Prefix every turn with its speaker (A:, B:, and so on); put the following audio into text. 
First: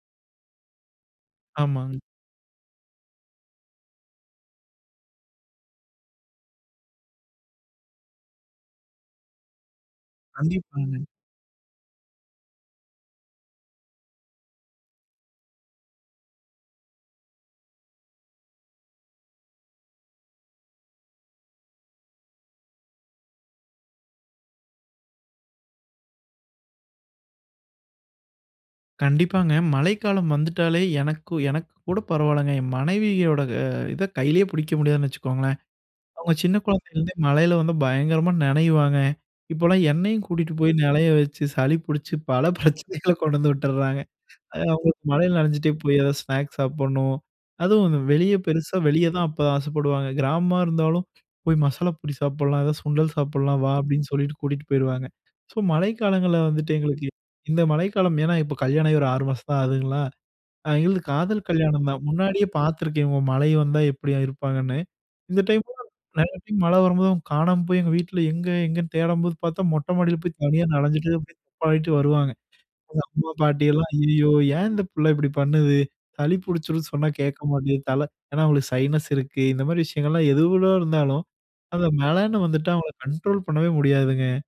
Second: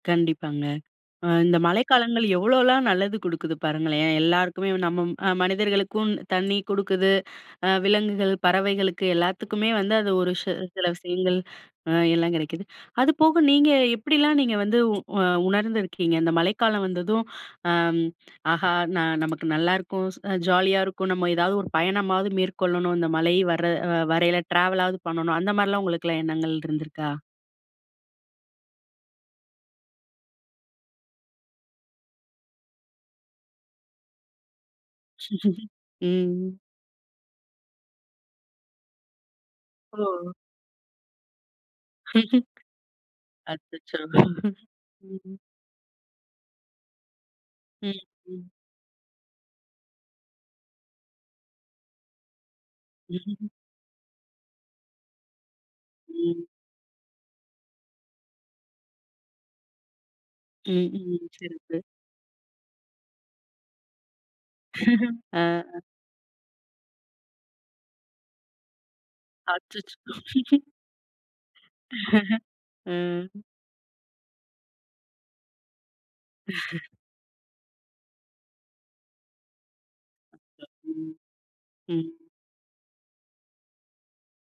A: கண்டிப்பாங்க. அ இந்த
B: ஆமாங்க.
A: மழைக்காலங்கள் எவ்வளோலாம் நல்லது குடுக்குது பாருங்களேன். எல்லாருக்குமே நம்ம ம் மனிதர்களுக்கும் தண்ணி குடுக்குது. அ விலங்குகள், பறவைகளுக்கு எல்லாத்துக்குமே வந்து, அது ஒரு சி சில
B: கண்டிப்பாங்க.
A: விஷயங்கள், அ எல்லாம் கிடைக்குது. அது போக நீங்க எப்படிலாம் நீங்க வந்து அ உ உணர்ந்துருக்கீங்க? இந்த மழைக்காலம் வந்ததும், அ ம் "ஆஹா, நான் நமக்கு நல்லாருக்கும் ச ஜாலியா இருக்கும். நம்ம ஏதாவது ஒரு பயணமாவது மேற்கொள்ளணும்? இந்த மழை வர்ர வரையில ட்ராவலாவது பண்ணணும்." அந்த மாரிலாம் உங்களுக்கெல்லா எண்ணங்கள் இருந்திருக்கா?
B: கண்டிப்பாங்க. மழைக்காலம் வந்துட்டாலே, எனக்கு, எனக்கு கூட பரவாயில்லங்க. என் மனைவியோட இத, கையிலயே பிடிக்க முடியாதுன்னு வச்சுக்கோங்களேன். அவங்க சின்ன
A: ம்.
B: குழந்தைலருந்தே மழையில வந்து பயங்கரமா நனைவாங்க. இப்போலாம் என்னையும்
A: ஓ.
B: கூட்டிகிட்டு போய் நனைய வச்சு, சளி பிடிச்சு, பல பிரச்சனைகள கொண்டு வந்து
A: அச்ச‍ச்சோ!
B: விட்டுடுறாங்க.
A: ம்,
B: அது அவங்களுக்கு மழையில
A: ம்.
B: நனைஞ்சிட்டே போய், எதாவது ஸ்நாக்ஸ் சாப்பிடணும். அதுவும்,
A: ம்,
B: இந்த வெளிய
A: ம்.
B: பெருசா வெளியே தான் அப்ப ஆசைப்படுவாங்க. கிராமமா இருந்தாலும், "போய் மசாலா பொரி சாப்பிடலாம், ஏதாவது சுண்டல் சாப்பிடலாம். வா." அப்படின்னு சொல்லிட்டு கூட்டிட்டு போயிருவாங்க. ஸோ, மழைக்காலங்கள்ல
A: ம்.
B: வந்துட்டு எங்களுக்கு இந்த மழைக்காலம் ஏன்னா, இப்போ கல்யாணம் ஆகி ஒரு 6 மாசம் தான் ஆகுதுங்களா.
A: ம்,
B: எங்களுது
A: ம்,
B: காதல்
A: சரி சார்.
B: கல்யாணம் தான். முன்னாடியே பார்த்துருக்கேன். இவங்க மழை வந்தா எப்பிடி இருப்பாங்கன்னு. இந்த
A: ஆ.
B: டைம்லா நிறைய டைம் மழை வரும்போது, அவங்க காணாம போய், எங்க வீட்ல எங்க? எங்கேன்னு தேடம்போது பார்த்தா, மொட்ட
A: அச்சச்சோ!
B: மாடியில போய் தனியா நஞ்சிட்டு, அப்ப‍டியே தப்பாடிட்டு வருவாங்க. அம்மா,
A: ம்.
B: பாட்டி எல்லாம், "ஐயயோ! ஏன் இந்த பிள்ள இப்பிடி பண்ணுது? சளி புடிச்சிரும் சொன்னா, கேட்க மாட்டேங்குது. தல" ஏன்னா, அவங்களுக்கு சைனஸ் இருக்கு. இந்த மாரி விஷயங்கள்லாம்
A: அ,
B: எது, எவ்வளோ
A: ம்,
B: இருந்தாலும், அந்த
A: ம்.
B: மழன்னு வந்துட்டா, அவங்கள கண்ட்ரோல் பண்ணவே முடியாதுங்க.